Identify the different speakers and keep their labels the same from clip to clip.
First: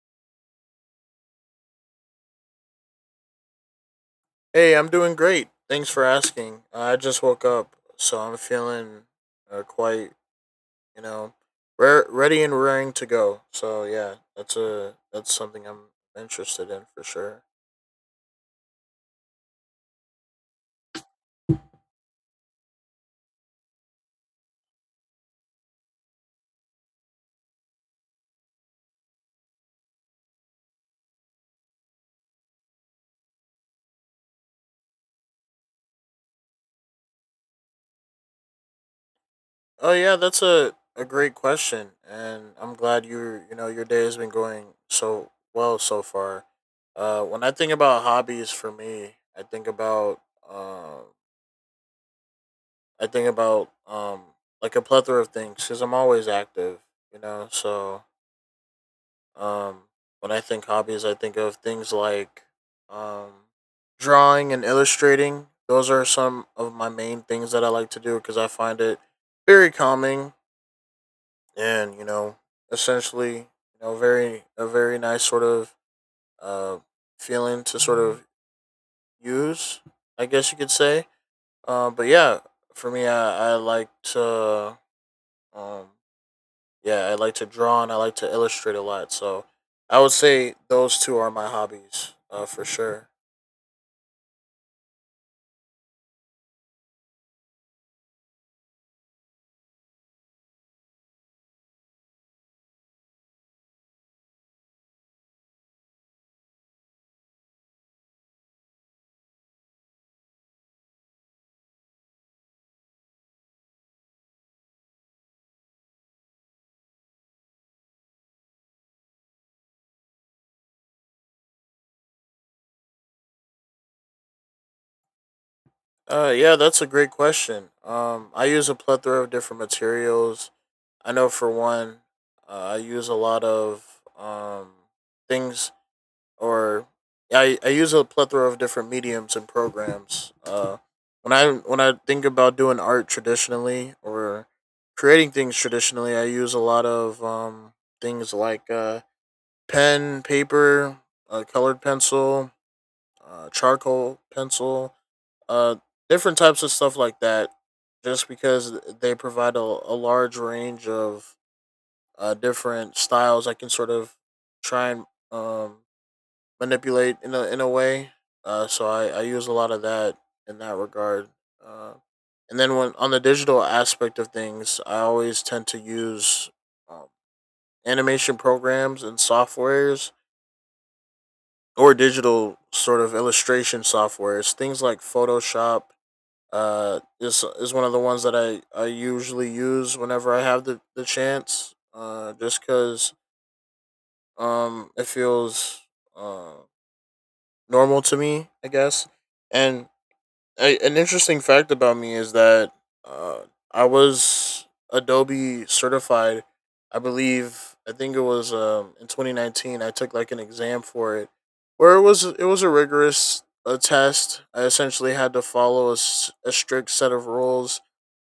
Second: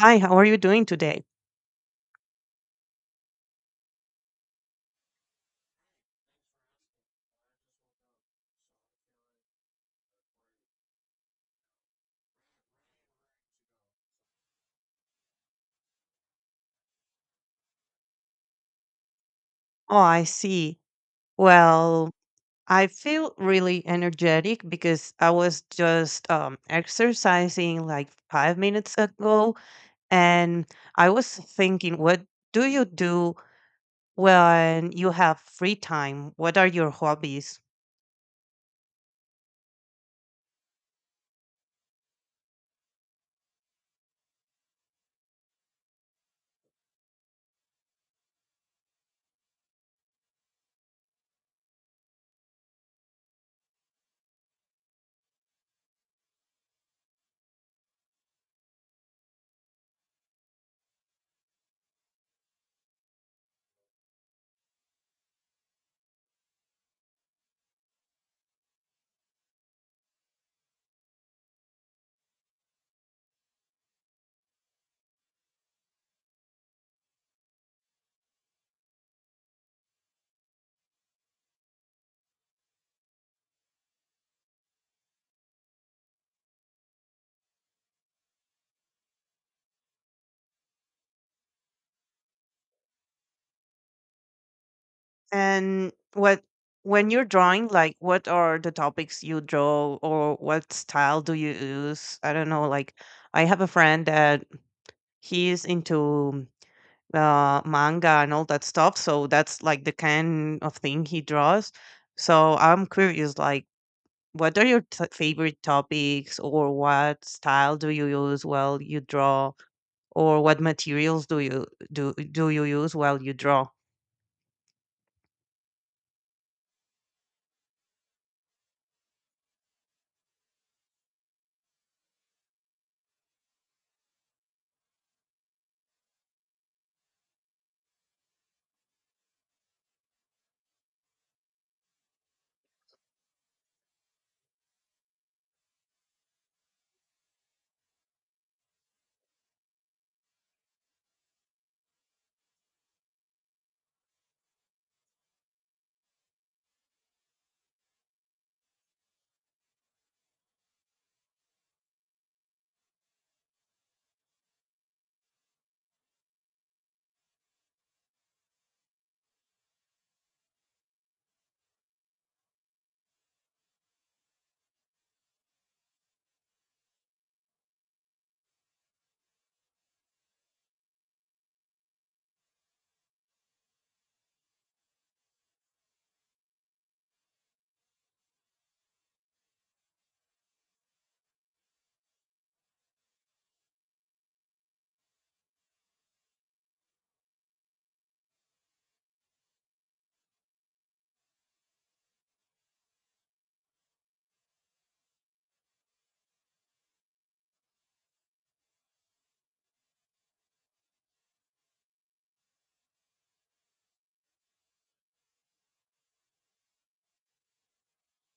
Speaker 1: Hi, how are you doing today?
Speaker 2: Hey, I'm doing great. Thanks for asking. I just woke up, so I'm feeling quite, you know, ready and raring to go. So yeah, that's something I'm interested in for sure.
Speaker 1: Oh, I see. Well, I feel really energetic because I was just exercising like 5 minutes ago. And I was thinking, what do you do when you have free time? What are your hobbies?
Speaker 2: Oh yeah, that's a great question, and I'm glad you know your day has been going so well so far. When I think about hobbies for me, um, I think about like a plethora of things because I'm always active, you know, so. Um, when I think hobbies, I think of things like um, drawing and illustrating. Those are some of my main things that I like to do because I find it very calming and you know essentially very a very nice sort of uh, feeling to sort of use. I guess you could say. But yeah, for me, I like to um, yeah, I like to draw and I like to illustrate a lot. So I would say those two are my hobbies for sure.
Speaker 1: And what when you're drawing, like what are the topics you draw or what style do you use? I don't know, like I have a friend that he's into manga and all that stuff. So that's like the kind of thing he draws. So I'm curious, like, what are your favorite topics, or what style do you use while you draw, or what materials do you do you use while you draw?
Speaker 2: Yeah, that's a great question. I use a plethora of different materials. I know for one, I use a lot of um, things, or yeah, I use a plethora of different mediums and programs. When I think about doing art traditionally or creating things traditionally, I use a lot of things like pen, paper, a colored pencil, charcoal pencil, uh, different types of stuff like that, just because they provide a large range of different styles I can sort of try and um, manipulate in in a way. So I use a lot of that in that regard. Uh, and then when on the digital aspect of things, I always tend to use um, animation programs and softwares or digital sort of illustration software. It's things like Photoshop. Is one of the ones that I usually use whenever I have the chance. Just because it feels uh normal to me, I guess. And an interesting fact about me is that uh, I was Adobe certified. I believe I think it was in 2019. I took like an exam for it, where it was a rigorous test. I essentially had to follow a strict set of rules,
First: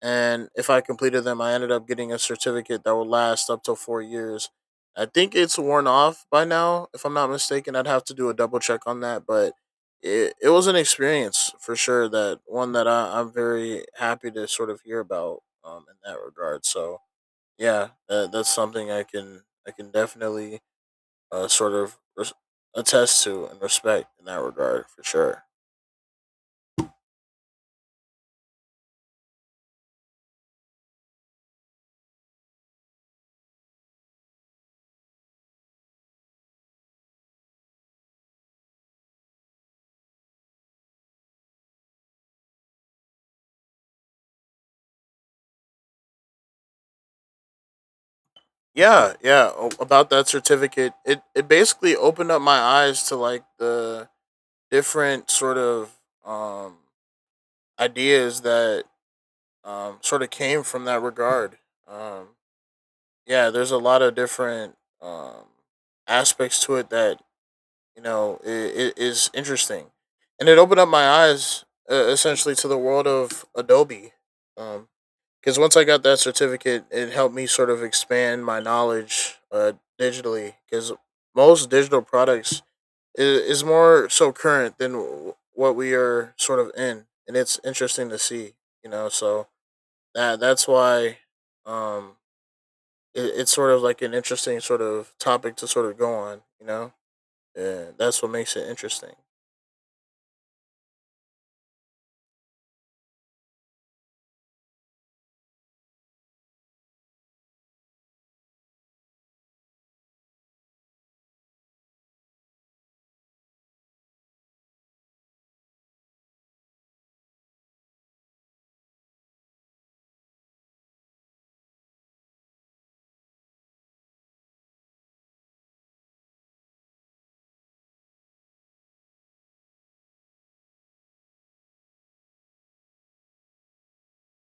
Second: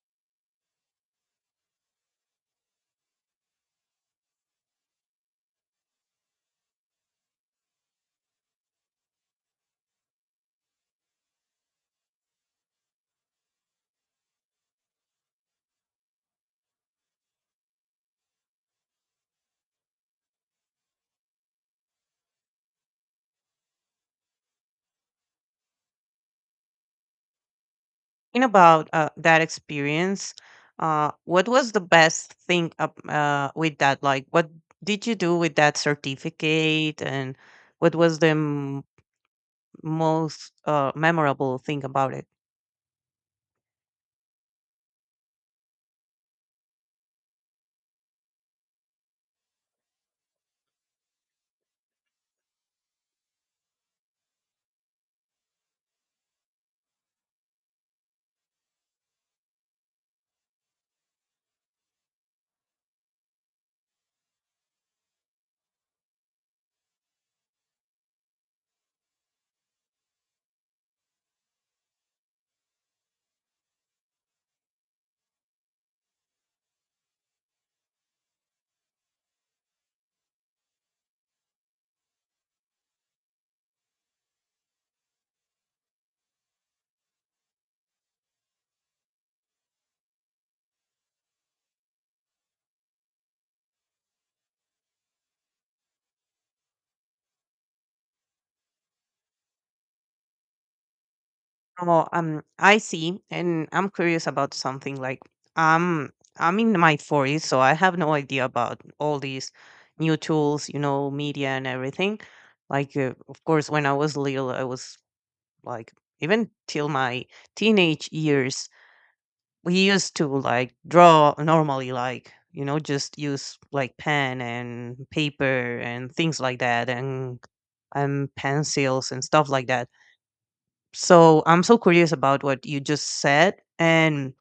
Speaker 2: and if I completed them, I ended up getting a certificate that will last up to 4 years. I think it's worn off by now, if I'm not mistaken. I'd have to do a double check on that, but it was an experience for sure. That one that I'm very happy to sort of hear about in that regard. So yeah, that's something I can definitely uh, sort of res- attest to and respect in that regard for sure.
Speaker 1: Talking about that experience, what was the best thing with that? Like, what did you do with that certificate, and what was the most memorable thing about it?
Speaker 2: Yeah, yeah. About that certificate, it basically opened up my eyes to like the different sort of um ideas that sort of came from that regard. Um yeah, there's a lot of different um aspects to it that you know I is interesting, and it opened up my eyes essentially to the world of Adobe. Um, because once I got that certificate, it helped me sort of expand my knowledge digitally. Because most digital products is more so current than what we are sort of in, and it's interesting to see. You know, so that's why um, it's sort of like an interesting sort of topic to sort of go on. You know, yeah, that's what makes it interesting.
Speaker 1: Oh, I see, and I'm curious about something. Like, um, I'm in my forties, so I have no idea about all these new tools, you know, media and everything. Like, of course, when I was little, I was like even till my teenage years we used to like draw normally, like you know, just use like pen and paper and things like that, and pencils and stuff like that. So I'm so curious about what you just said, and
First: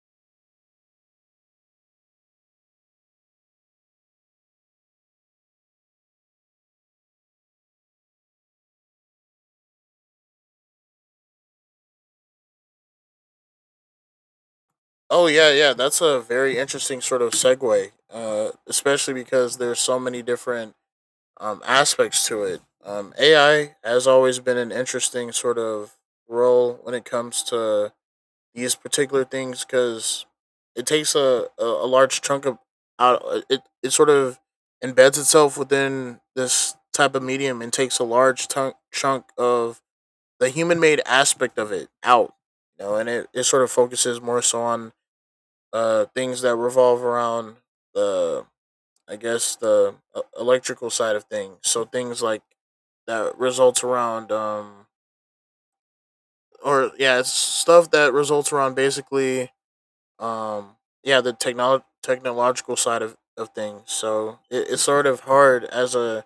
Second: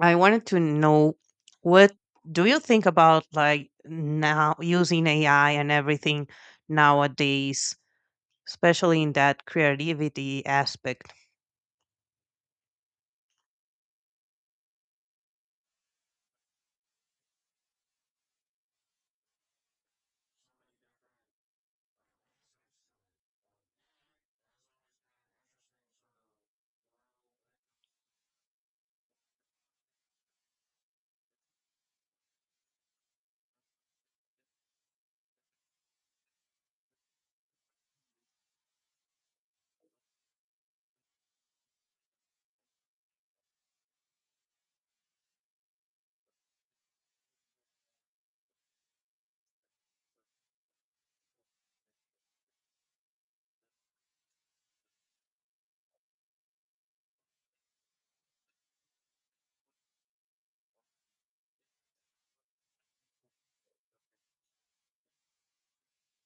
Speaker 1: I wanted to know what do you think about like now using AI and everything nowadays, especially in that creativity aspect?
Speaker 2: Oh yeah, yeah, that's a very interesting sort of segue, especially because there's so many different aspects to it. AI has always been an interesting sort of role when it comes to these particular things because it takes a large chunk of out it sort of embeds itself within this type of medium and takes a chunk of the human made aspect of it out, you know, and it sort of focuses more so on things that revolve around the I guess the electrical side of things. So things like that results around or yeah, it's stuff that results around basically um yeah, the technological side of things. So it's sort of hard as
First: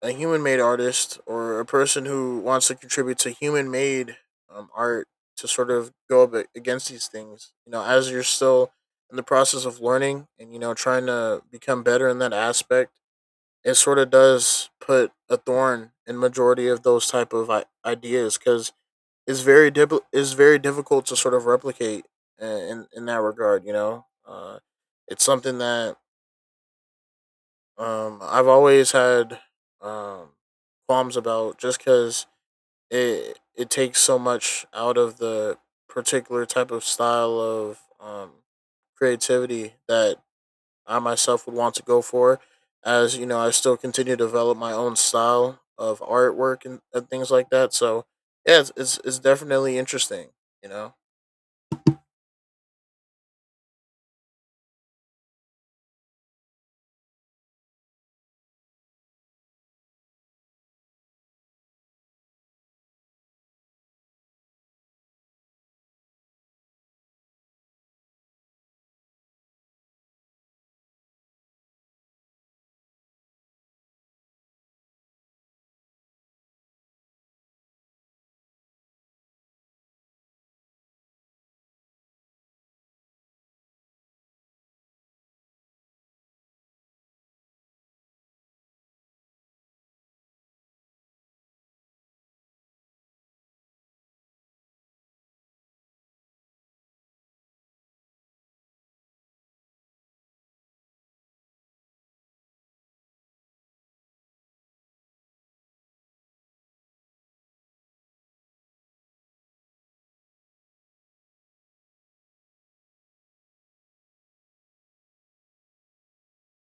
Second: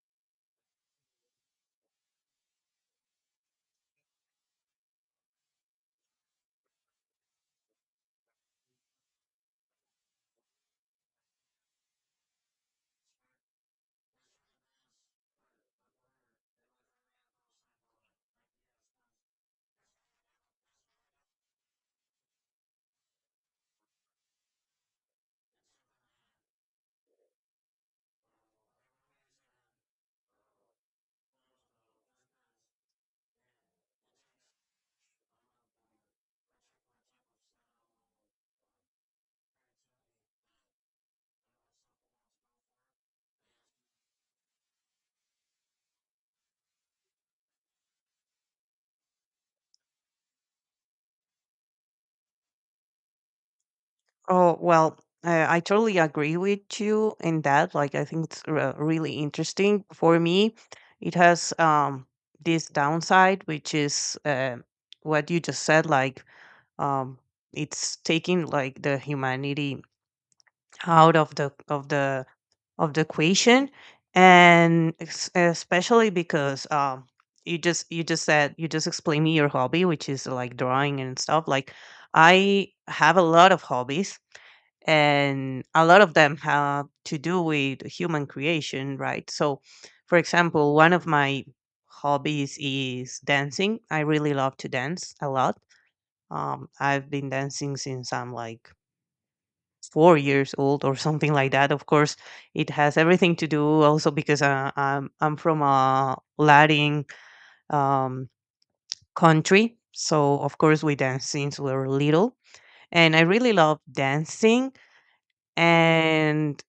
Speaker 2: a human made artist or a person who wants to contribute to human made art to sort of go up against these things. You know, as you're still in the process of learning and you know trying to become better in that aspect, it sort of does put a thorn in majority of those type of ideas because it's very it's very difficult to sort of replicate in that regard. You know, it's something that I've always had um, qualms about just because it takes so much out of the particular type of style of creativity that I myself would want to go for. As you know, I still continue to develop my own style of artwork and things like that. So yeah, it's definitely interesting. You know.
Speaker 1: Oh, well, I totally agree with you in that. Like, I think it's really interesting. For me, it has this downside, which is what you just said. Like, um, it's taking like the humanity out of the of the equation, and especially because you just said you just explained me your hobby, which is like drawing and stuff. Like, I have a lot of hobbies and a lot of them have to do with human creation, right? So, for example, one of my hobbies is dancing. I really love to dance a lot. I've been dancing since I'm like 4 years old or something like that. Of course, it has everything to do also because I'm from a Latin um, country, so of course we dance since we were little, and I really love dancing. And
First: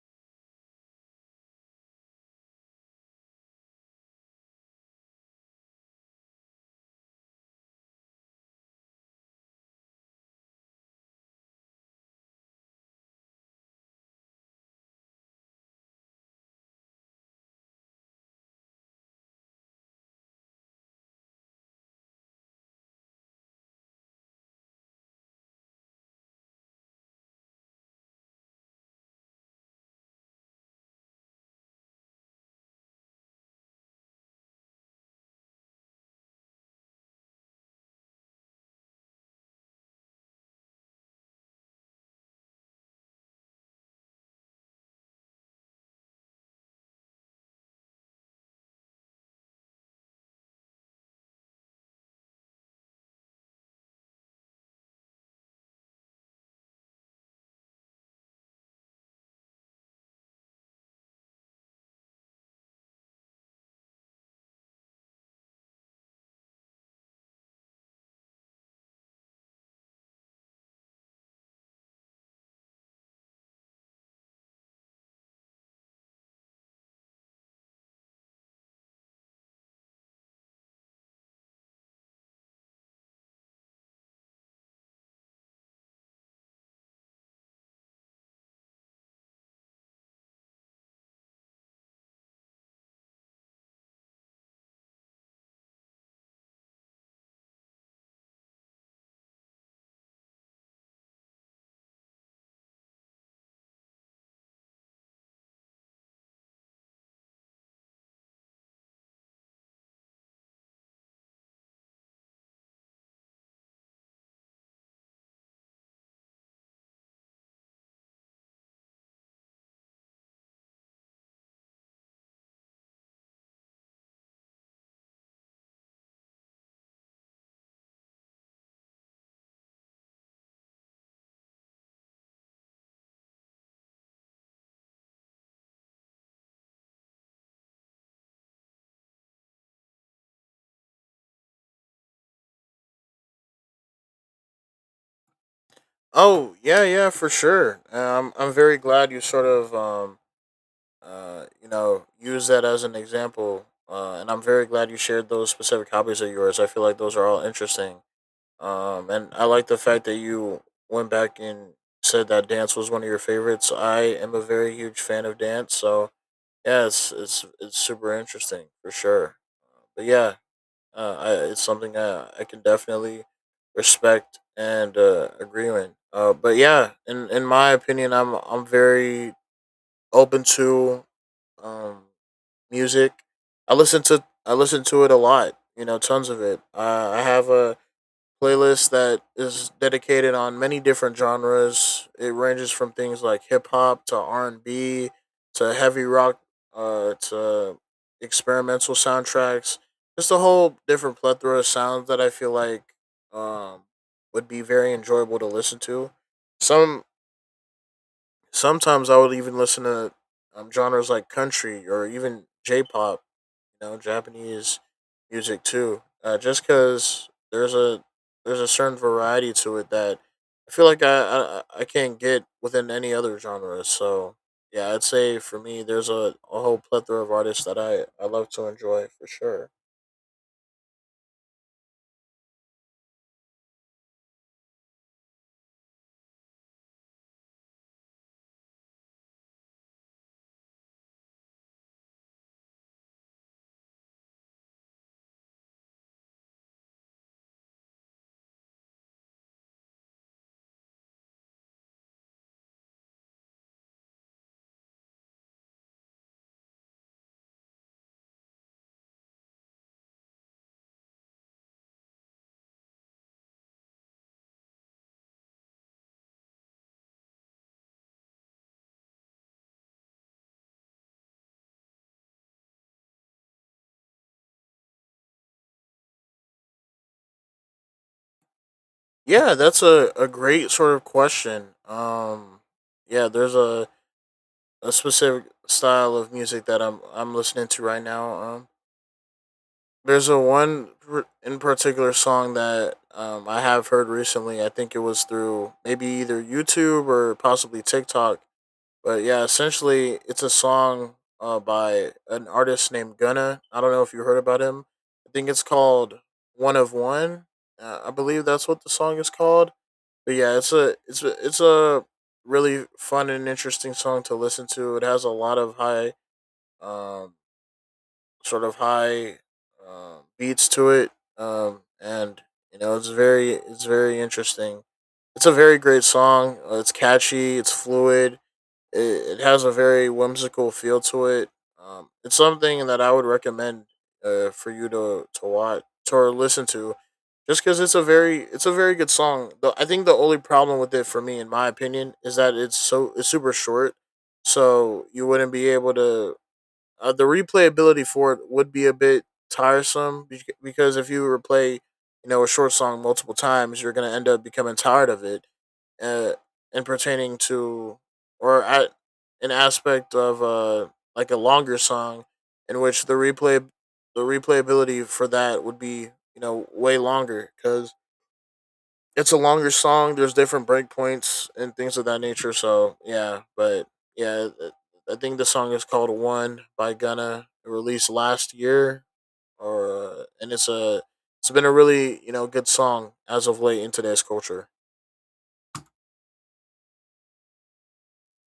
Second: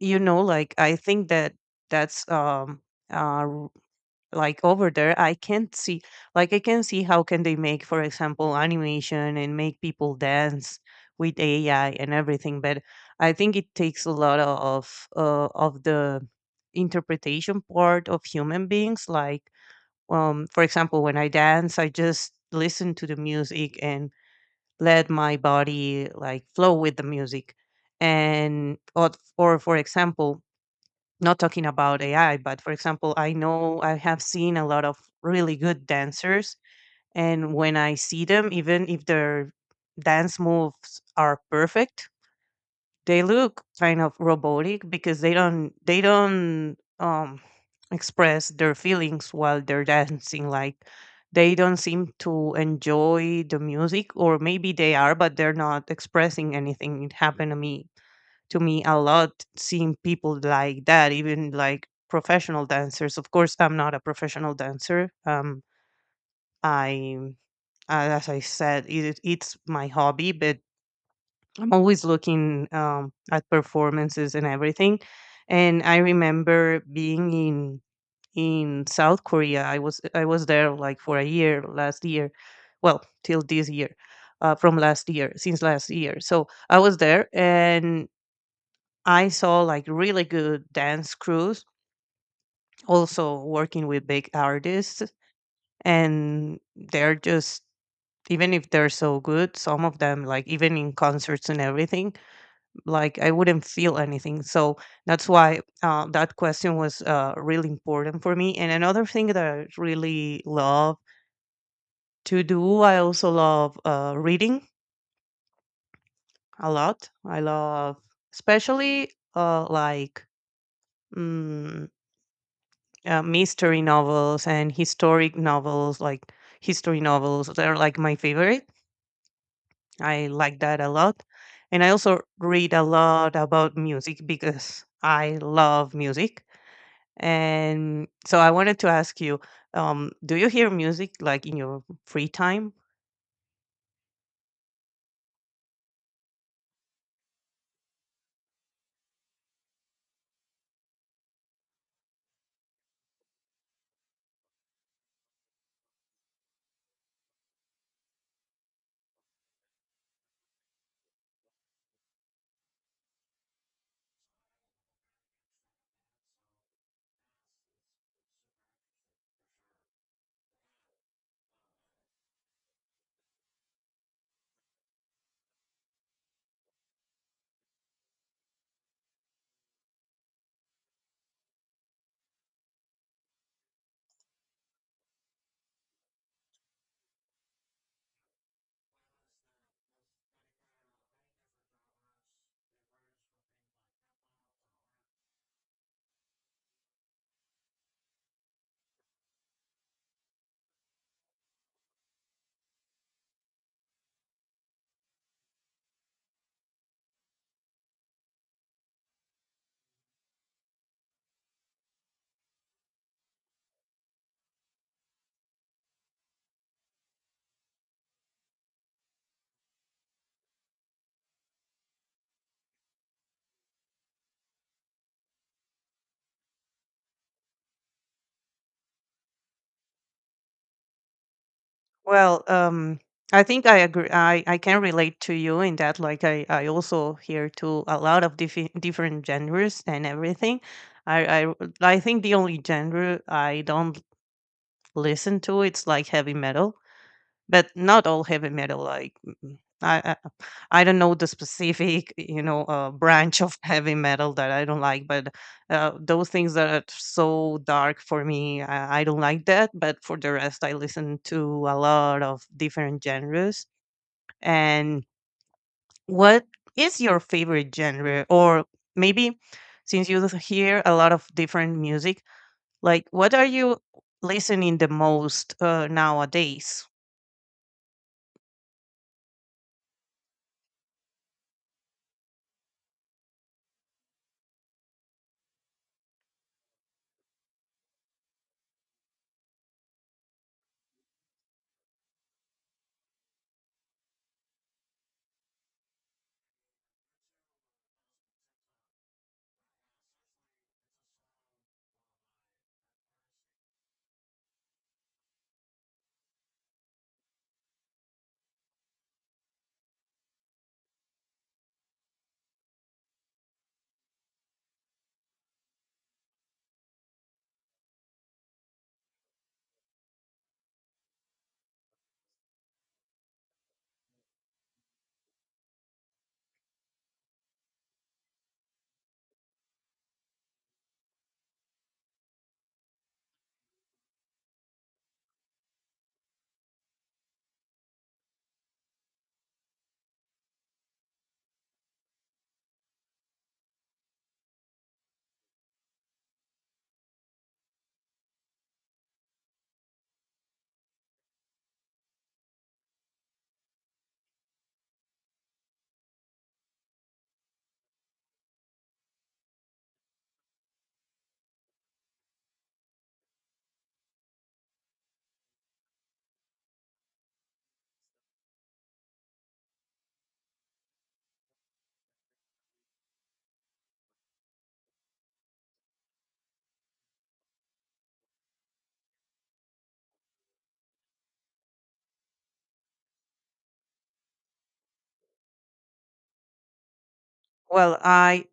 Speaker 1: you know, like I think that that's um uh r- like over there I can't see. Like I can see how can they make, for example, animation and make people dance with AI and everything, but I think it takes a lot of the interpretation part of human beings. Like for example, when I dance I just listen to the music and let my body like flow with the music. And or for example, not talking about AI, but for example, I know I have seen a lot of really good dancers, and when I see them, even if their dance moves are perfect, they look kind of robotic because they don't express their feelings while they're dancing. Like they don't seem to enjoy the music, or maybe they are, but they're not expressing anything. It happened to me a lot, seeing people like that, even like professional dancers. Of course, I'm not a professional dancer. I, as I said, it's my hobby, but I'm always looking at performances and everything. And I remember being in South Korea. I was there like for a year last year, well till this year, from last year, since last year. So I was there and I saw like really good dance crews also working with big artists, and they're just, even if they're so good, some of them, like even in concerts and everything, like I wouldn't feel anything. So that's why, that question was really important for me. And another thing that I really love to do, I also love reading a lot. I love especially like mm, mystery novels and historic novels, like history novels, they're like my favorite. I like that a lot. And I also read a lot about music because I love music. And so I wanted to ask you, do you hear music like in your free time?
Speaker 2: Oh yeah, yeah, for sure. I'm very glad you sort of you know use that as an example. And I'm very glad you shared those specific hobbies of yours. I feel like those are all interesting. And I like the fact that you went back and said that dance was one of your favorites. I am a very huge fan of dance, so yeah, it's it's super interesting for sure. But yeah, it's something I can definitely respect and agree with. But yeah, in my opinion, I'm very open to um music. I listen to it a lot. You know, tons of it. I have a playlist that is dedicated on many different genres. It ranges from things like hip hop to R and B to heavy rock to experimental soundtracks. Just a whole different plethora of sounds that I feel like um, would be very enjoyable to listen to. Some Sometimes I would even listen to genres like country or even J-pop, you know, Japanese music too. Just because there's a certain variety to it that I feel like I can't get within any other genre. So yeah, I'd say for me, there's a whole plethora of artists that I love to enjoy for sure.
Speaker 1: Well, I think I agree. I can relate to you in that. Like I also hear to a lot of different genres and everything. I, I I think the only genre I don't listen to, it's like heavy metal, but not all heavy metal. Like I don't know the specific, you know, branch of heavy metal that I don't like. But those things that are so dark for me, I don't like that. But for the rest, I listen to a lot of different genres. And what is your favorite genre, or maybe? Since you hear a lot of different music, like what are you listening the most nowadays?
Speaker 2: Yeah, that's a great sort of question. Yeah, there's a specific style of music that I'm listening to right now. There's a one in particular song that I have heard recently. I think it was through maybe either YouTube or possibly TikTok. But yeah, essentially, it's a song by an artist named Gunna. I don't know if you heard about him. I think it's called "One of One." I believe that's what the song is called. But yeah, it's a really fun and interesting song to listen to. It has a lot of high um, sort of high beats to it, and you know it's very interesting. It's a very great song. It's catchy. It's fluid. It has a very whimsical feel to it. It's something that I would recommend for you to watch to or listen to, just because it's a very good song. I think the only problem with it for me, in my opinion, is that it's super short, so you wouldn't be able to the replayability for it would be a bit tiresome, because if you replay, you know, a short song multiple times, you're going to end up becoming tired of it, uh, and pertaining to or at an aspect of like a longer song, in which the replayability for that would be you know way longer because it's a longer song. There's different breakpoints and things of that nature. So yeah, yeah, it- I think the song is called "One" by Gunna. It released last year, or and it's been a really, you know, good song as of late in today's culture.
Speaker 1: Well, I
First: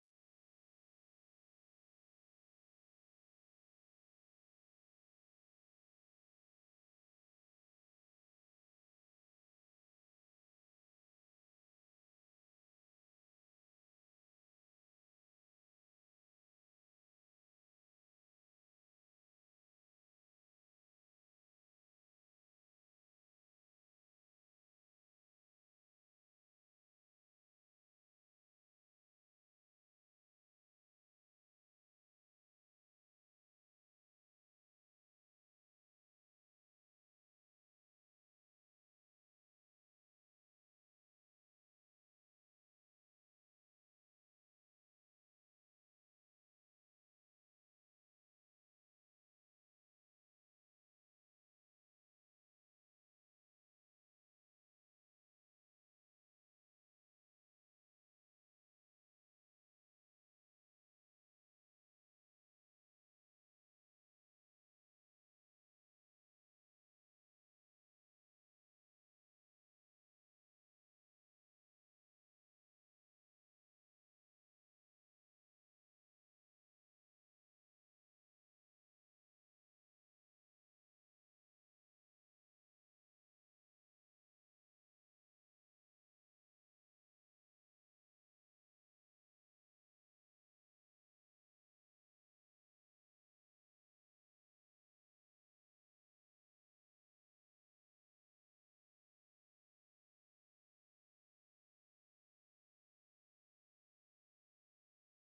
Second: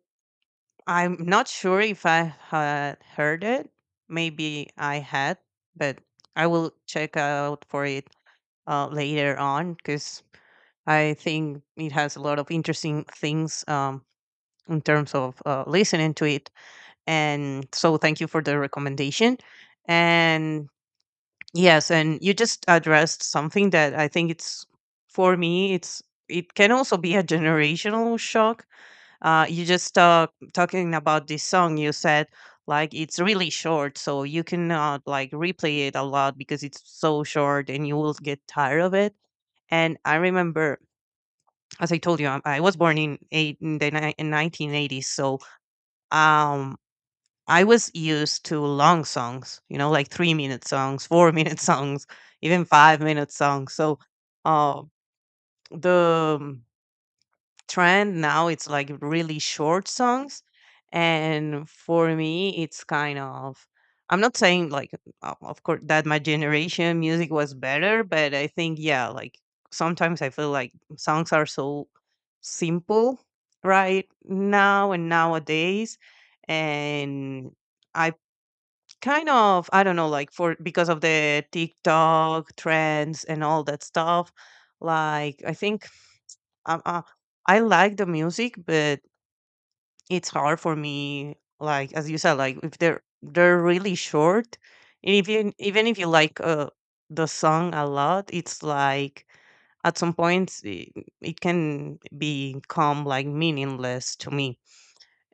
Speaker 1: I'm not sure if I had heard it. Maybe I had, but I will check out for it later on because I think it has a lot of interesting things in terms of listening to it. And so, thank you for the recommendation. And yes, and you just addressed something that I think it's for me. It's it can also be a generational shock, you just, talking about this song. You said like it's really short, so you cannot like replay it a lot because it's so short, and you will get tired of it. And I remember, as I told you, I was born in eight, in the ni- in 1980s, so um, I was used to long songs. You know, like 3 minute songs, 4 minute songs, even 5 minute songs. So uh, the trend now it's like really short songs, and for me it's kind of, I'm not saying like, of course that my generation music was better, but I think, yeah, like sometimes I feel like songs are so simple right now and nowadays. And I kind of, I don't know, like for, because of the TikTok trends and all that stuff, like I think um, uh, I like the music, but it's hard for me. Like as you said, like if they're really short, and if you, even if you like the song a lot, it's like at some points it can become like meaningless to me.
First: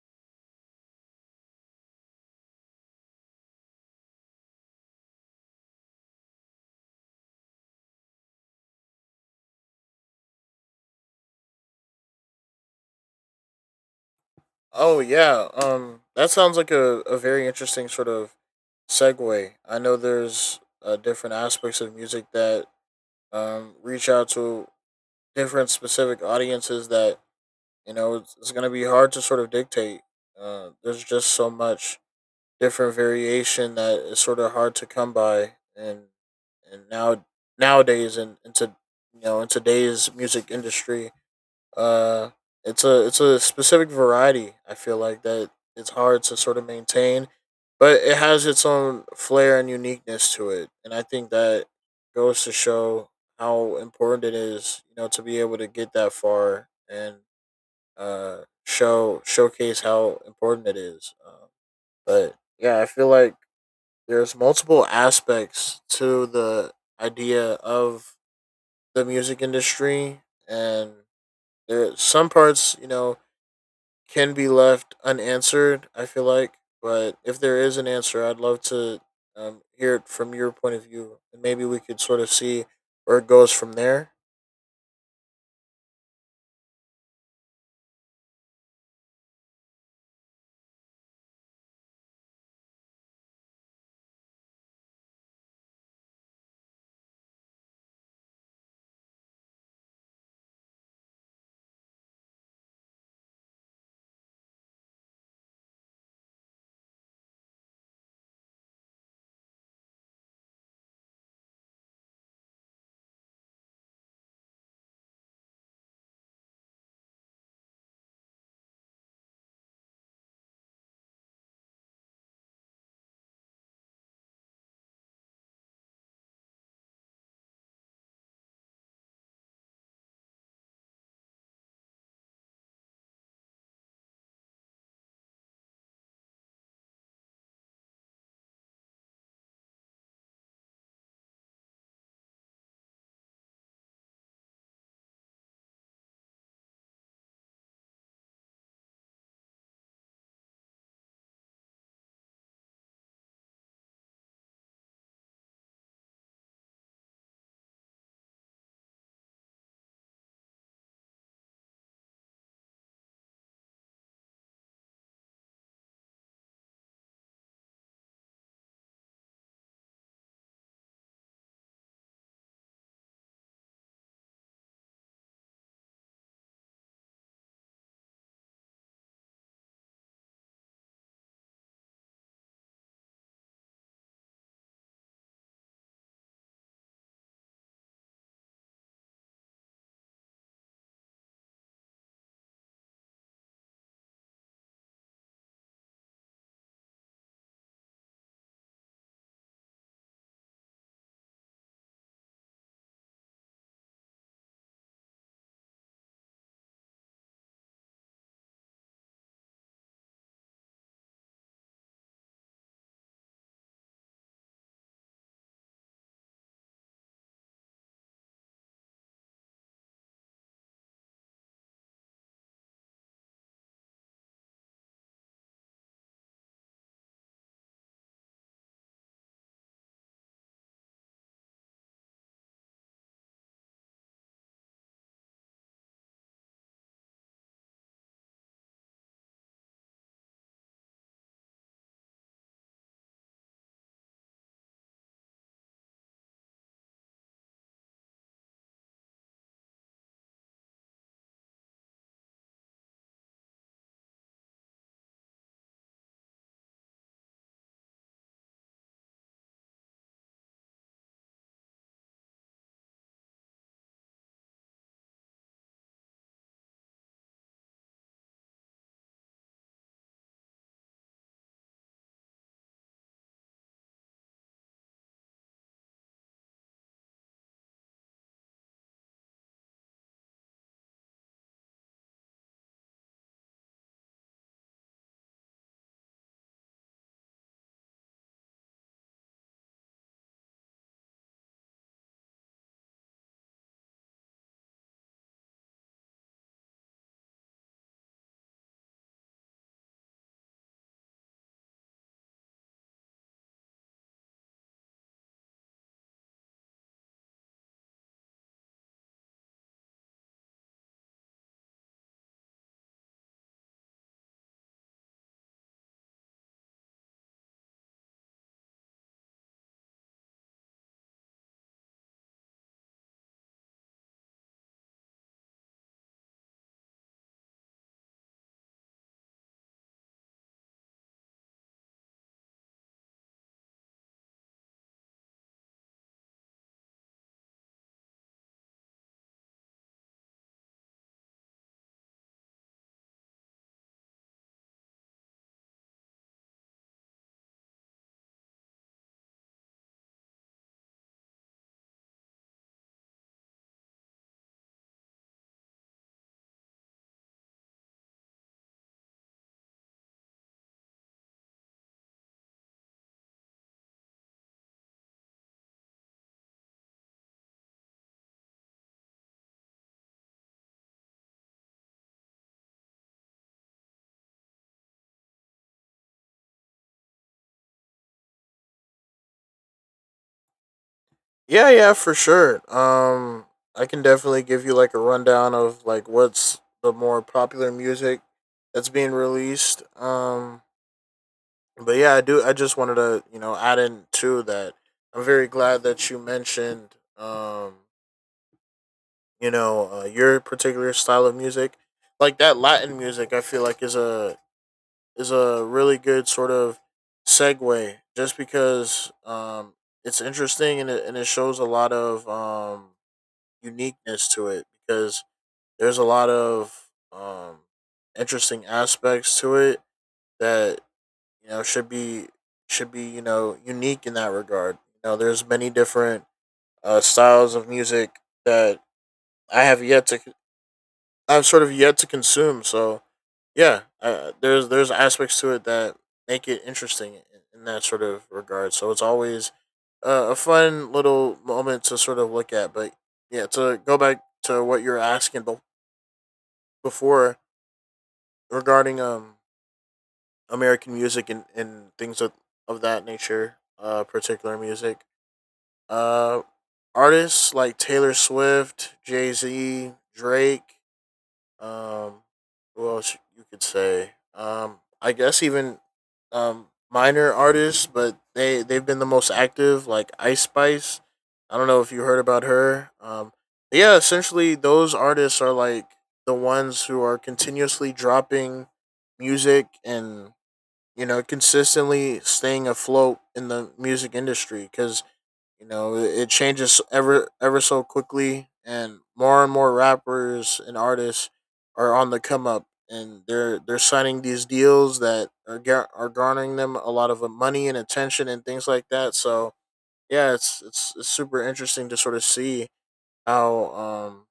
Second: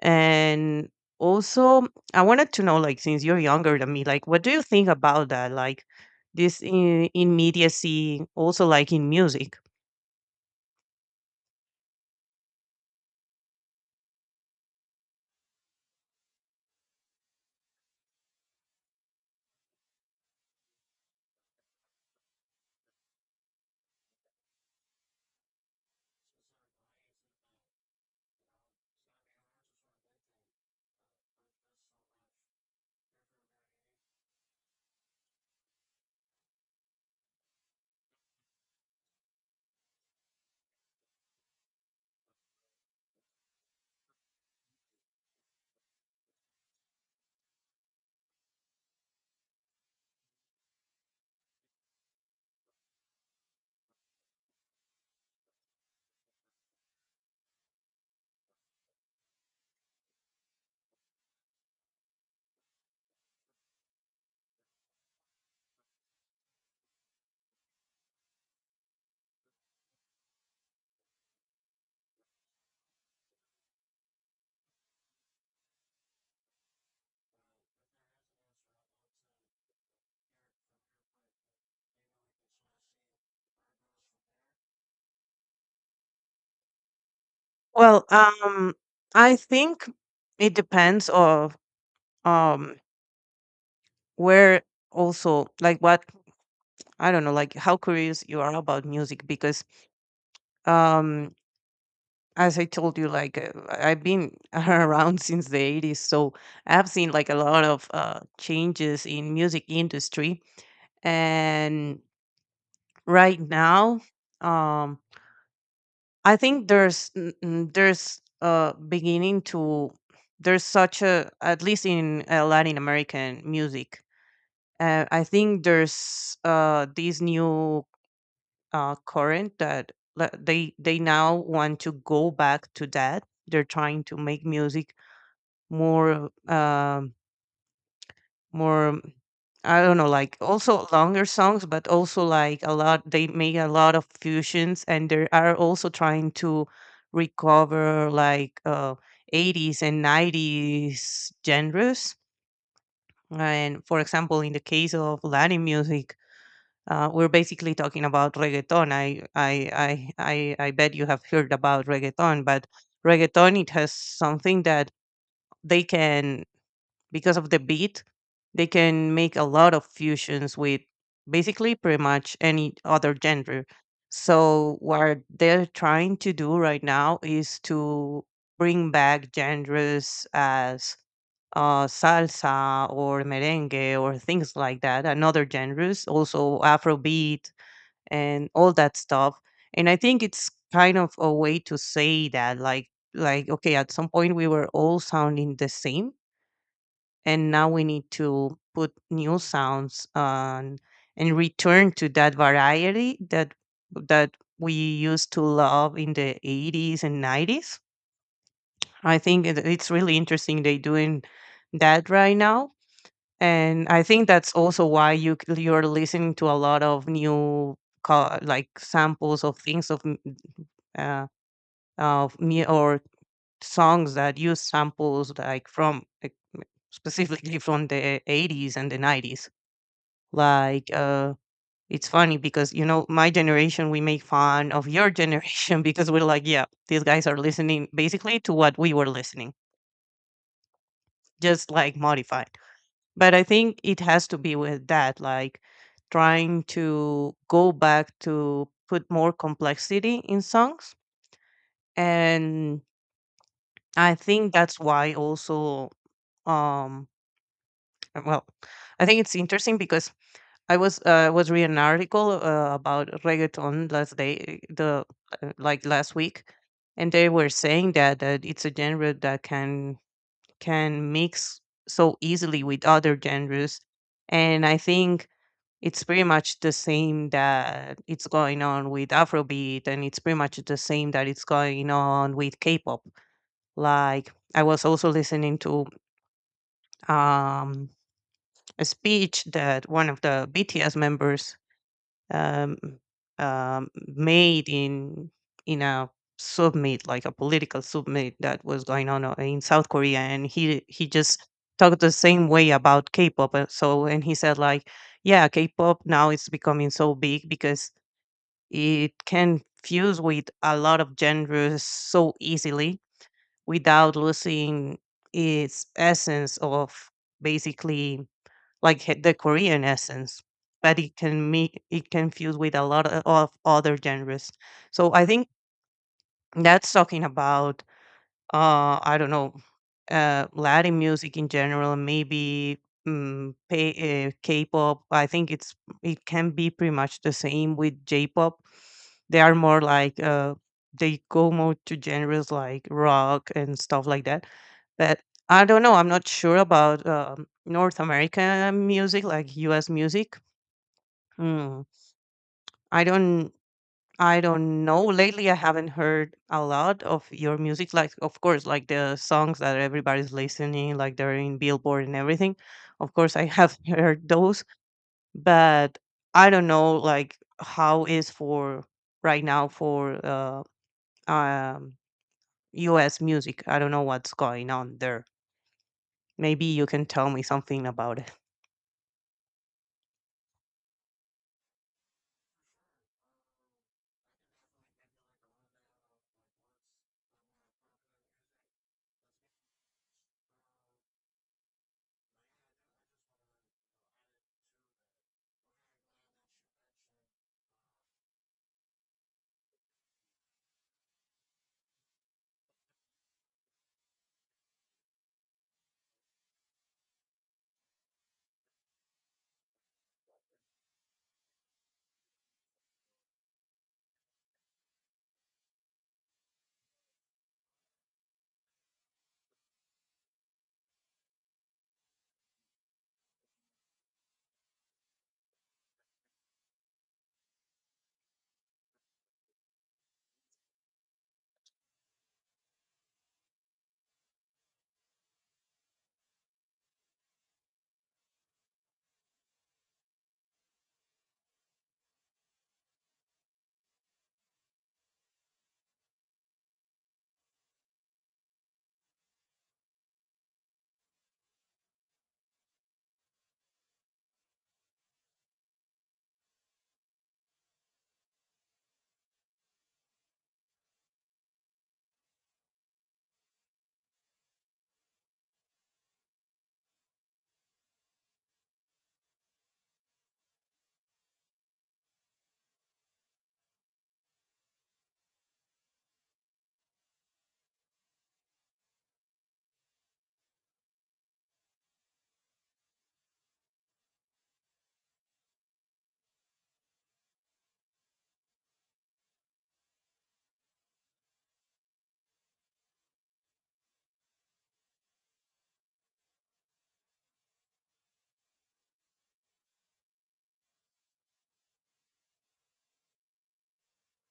Speaker 1: And also, I wanted to know, like, since you're younger than me, like, what do you think about that? Like, this immediacy, also like in music.
Speaker 2: Oh yeah, that sounds like a very interesting sort of segue. I know there's different aspects of music that reach out to different specific audiences that you know it's going to be hard to sort of dictate there's just so much different variation that is sort of hard to come by and and now nowadays and into in today's music industry uh it's a specific variety, I feel like, that it's hard to sort of maintain, but it has its own flair and uniqueness to it, and I think that goes to show how important it is, you know, to be able to get that far. And uh, showcase how important it is. But yeah, I feel like there's multiple aspects to the idea of the music industry, and there some parts, you know, can be left unanswered, I feel like. But if there is an answer, I'd love to hear it from your point of view, and maybe we could sort of see where it goes from there.
Speaker 1: Well, I think it depends of um where, also like what, I don't know like how curious you are about music. Because um as I told you, like I've been around since the 80s, so I've seen like a lot of changes in music industry. And right now, um I think there's there's beginning to, there's such a, at least in Latin American music. I think there's this new current that they now want to go back to that. They're trying to make music more more I don't know, like also longer songs, but also like a lot, they make a lot of fusions, and they are also trying to recover like 80s and 90s genres. And for example, in the case of Latin music, we're basically talking about reggaeton. I bet you have heard about reggaeton, but reggaeton, it has something that they can, because of the beat, they can make a lot of fusions with basically pretty much any other genre. So what they're trying to do right now is to bring back genres as salsa or merengue or things like that, and other genres, also Afrobeat and all that stuff. And I think it's kind of a way to say that, like okay, at some point we were all sounding the same, and now we need to put new sounds on and return to that variety that that we used to love in the 80s and 90s. I think it's really interesting they doing that right now. And I think that's also why you're listening to a lot of new like samples of things of m- uh, of mu- or songs that use samples like specifically from the 80s and the 90s. like uh it's funny because you know my generation we make fun of your generation because we're like, yeah, these guys are listening basically to what we were listening, just like modified. But I think it has to be with that, like, trying to go back to put more complexity in songs. And I think that's why also um Uh, Well, I think it's interesting because I was reading an article about reggaeton last day, the like last week, and they were saying that it's a genre that can mix so easily with other genres. And I think it's pretty much the same that it's going on with Afrobeat, and it's pretty much the same that it's going on with K-pop. Like I was also listening to um a speech that one of the BTS members um, um, made in a summit, like a political summit that was going on in South Korea, and he just talked the same way about K-pop. So and he said like, yeah, K-pop now is becoming so big because it can fuse with a lot of genres so easily without losing its essence of basically, like the Korean essence, but it can fuse with a lot of other genres. So I think that's talking about I don't know, Latin music in general, maybe K-pop. I think it's, it can be pretty much the same with J-pop. They are more like they go more to genres like rock and stuff like that. But I don't know. I'm not sure about North American music, like U.S. music. Hmm. I don't. I don't know. Lately, I haven't heard a lot of your music. Like, of course, like the songs that everybody's listening, like they're in Billboard and everything. Of course, I have heard those, but I don't know, like, how is for right now for um, U.S. music. I don't know what's going on there. Maybe you can tell me something about it.
Speaker 2: Yeah, yeah, for sure. I can definitely give you like a rundown of like what's the more popular music that's being released. But yeah, I do. I just wanted to, you know, add in too that I'm very glad that you mentioned you know your particular style of music, like that Latin music. I feel like is a really good sort of segue just because it's interesting, and it shows a lot of um, uniqueness to it because there's a lot of interesting aspects to it that you know should be you know unique in that regard. You know, there's many different styles of music that I have yet to I've sort of yet to consume. So yeah, there's aspects to it that make it interesting in that sort of regard. So it's always a fun little moment to sort of look at. But yeah, to go back to what you're asking, but before, regarding American music, and things of that nature, uh, particular music. Uh Artists like Taylor Swift, Jay Z, Drake, um, who else you could say? I guess even minor artists, but they've been the most active, like Ice Spice. I don't know if you heard about her. But yeah, essentially those artists are like the ones who are continuously dropping music, and you know consistently staying afloat in the music industry because, you know, it changes ever so quickly, and more rappers and artists are on the come up, and they're signing these deals that are garnering them a lot of money and attention and things like that. So yeah, it's super interesting to sort of see how um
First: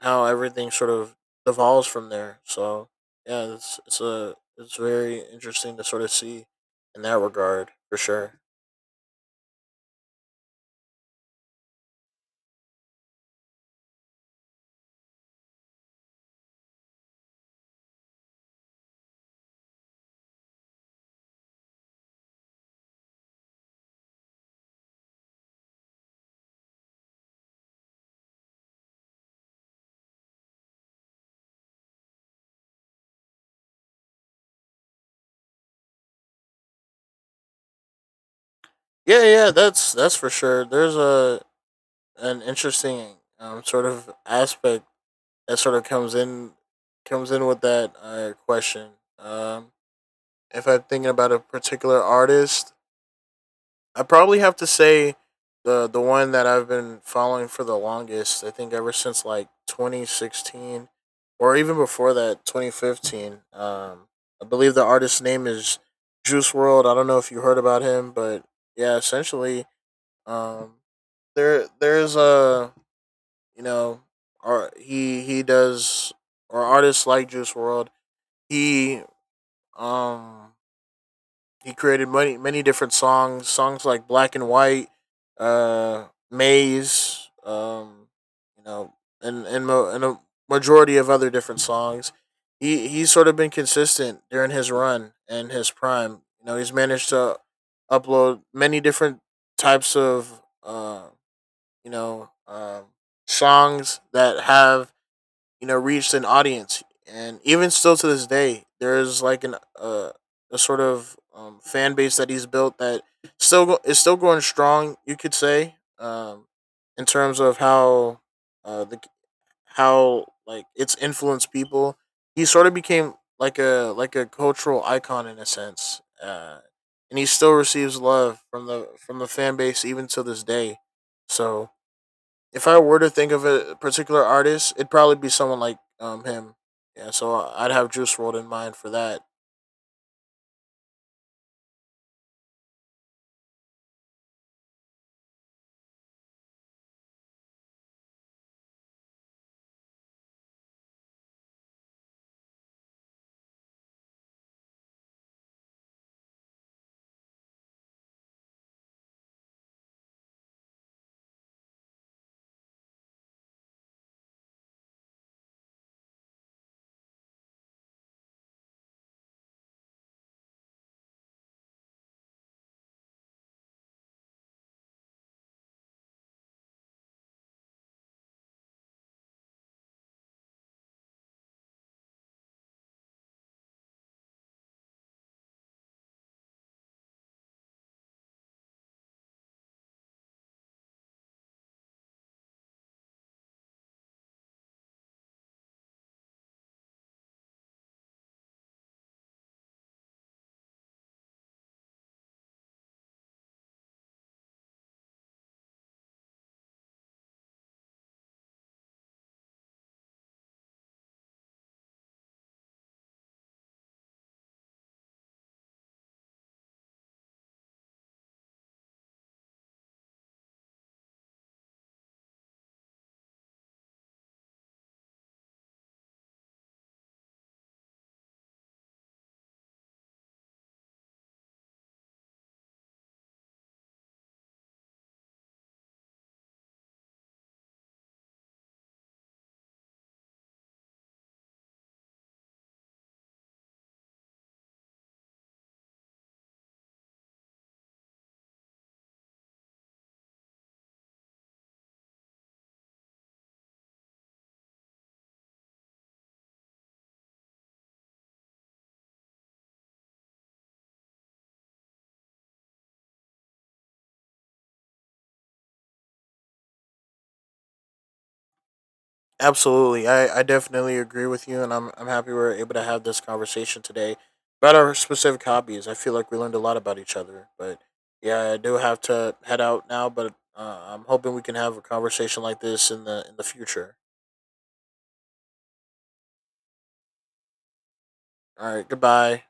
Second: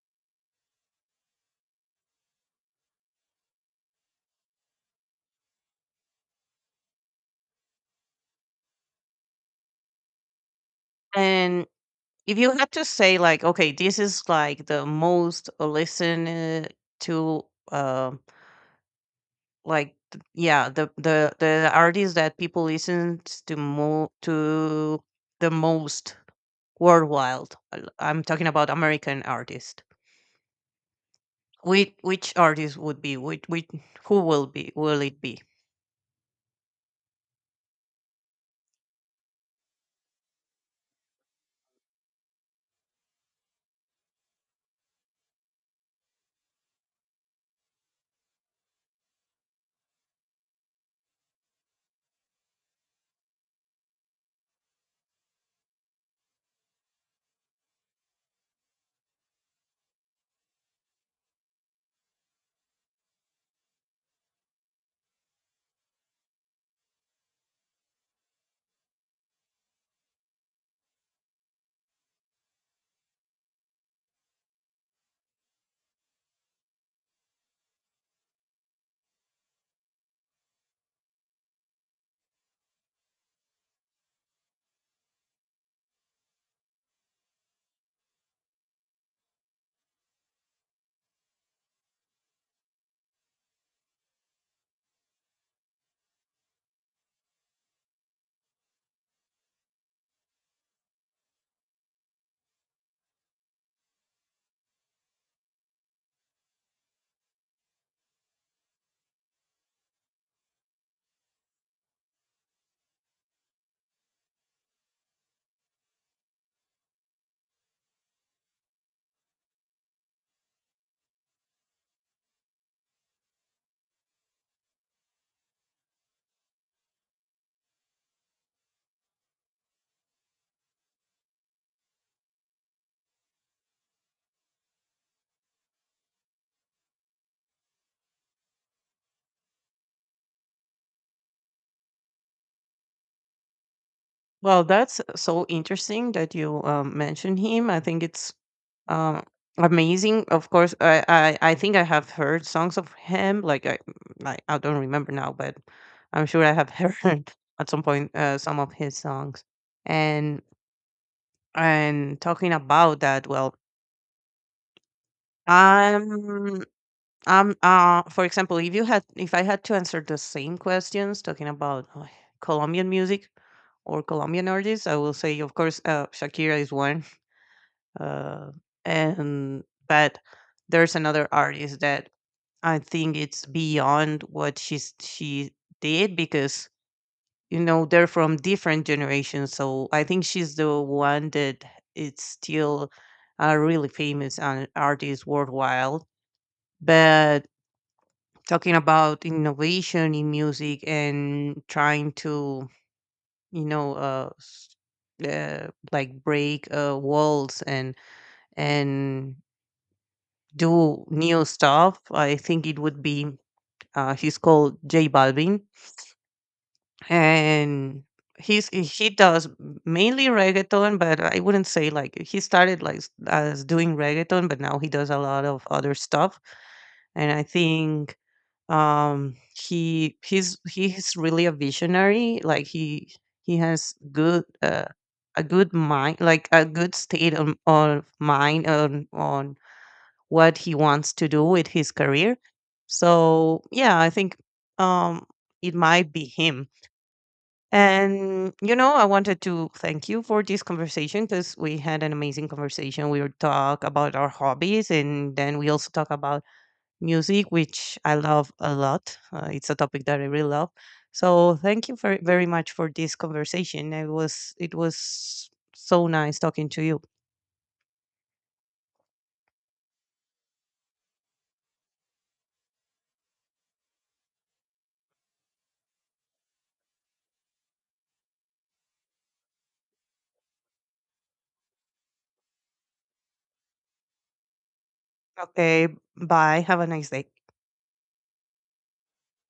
Speaker 2: how everything sort of evolves from there. So yeah, it's very interesting to sort of see in that regard for sure.
Speaker 1: And if you had to say like, okay, this is like the most listened to, um like yeah, the artist that people listen to mo to the most worldwide. I'm talking about American artist. Which artist would be, which who will be, will it be?
Speaker 2: Yeah, yeah, that's for sure. There's a an interesting sort of aspect that sort of comes in with that question. Um, if I'm thinking about a particular artist, I probably have to say the one that I've been following for the longest. I think ever since like 2016, or even before that, 2015. I believe the artist's name is Juice World. I don't know if you heard about him, but yeah, essentially, um, there's a, you know, or he does or artists like Juice World. He, um he created many different songs, songs like Black and White, uh, Maze, you know, and a majority of other different songs. He's sort of been consistent during his run and his prime. You know, he's managed to upload many different types of you know songs that have you know reached an audience, and even still to this day there's like an a sort of fan base that he's built that is still going strong, you could say, in terms of how the how like it's influenced people. He sort of became like a cultural icon in a sense, and he still receives love from the fan base even to this day. So if I were to think of a particular artist, it'd probably be someone like him. Yeah, so I'd have Juice World in mind for that.
Speaker 1: Well, that's so interesting that you mentioned him. I think it's um, amazing. Of course, I think I have heard songs of him. Like I don't remember now, but I'm sure I have heard at some point, some of his songs. And talking about that, well, I'm I'm for example, if I had to answer the same questions talking about Colombian music or Colombian artists, I will say of course Shakira is one, uh, and but there's another artist that I think it's beyond what she did because you know they're from different generations. So I think she's the one that is still a really famous and artist worldwide. But talking about innovation in music and trying to, you know, like break walls and and do new stuff. I think it would be, he's called J Balvin, and he does mainly reggaeton, but I wouldn't say like he started like as doing reggaeton, but now he does a lot of other stuff. And I think he he's really a visionary. Like he has good a good mind, like a good state of mind on what he wants to do with his career. So yeah, I think um, it might be him. And you know, I wanted to thank you for this conversation because we had an amazing conversation. We would talk about our hobbies, and then we also talk about music, which I love a lot. It's a topic that I really love. So thank you very very much for this conversation. It was so nice talking to you.
Speaker 2: Absolutely, I definitely agree with you, and I'm happy we're able to have this conversation today about our specific hobbies. I feel like we learned a lot about each other, but yeah, I do have to head out now. But I'm hoping we can have a conversation like this in the future.
Speaker 1: Okay. Bye. Have a nice day.
Speaker 2: All right, goodbye.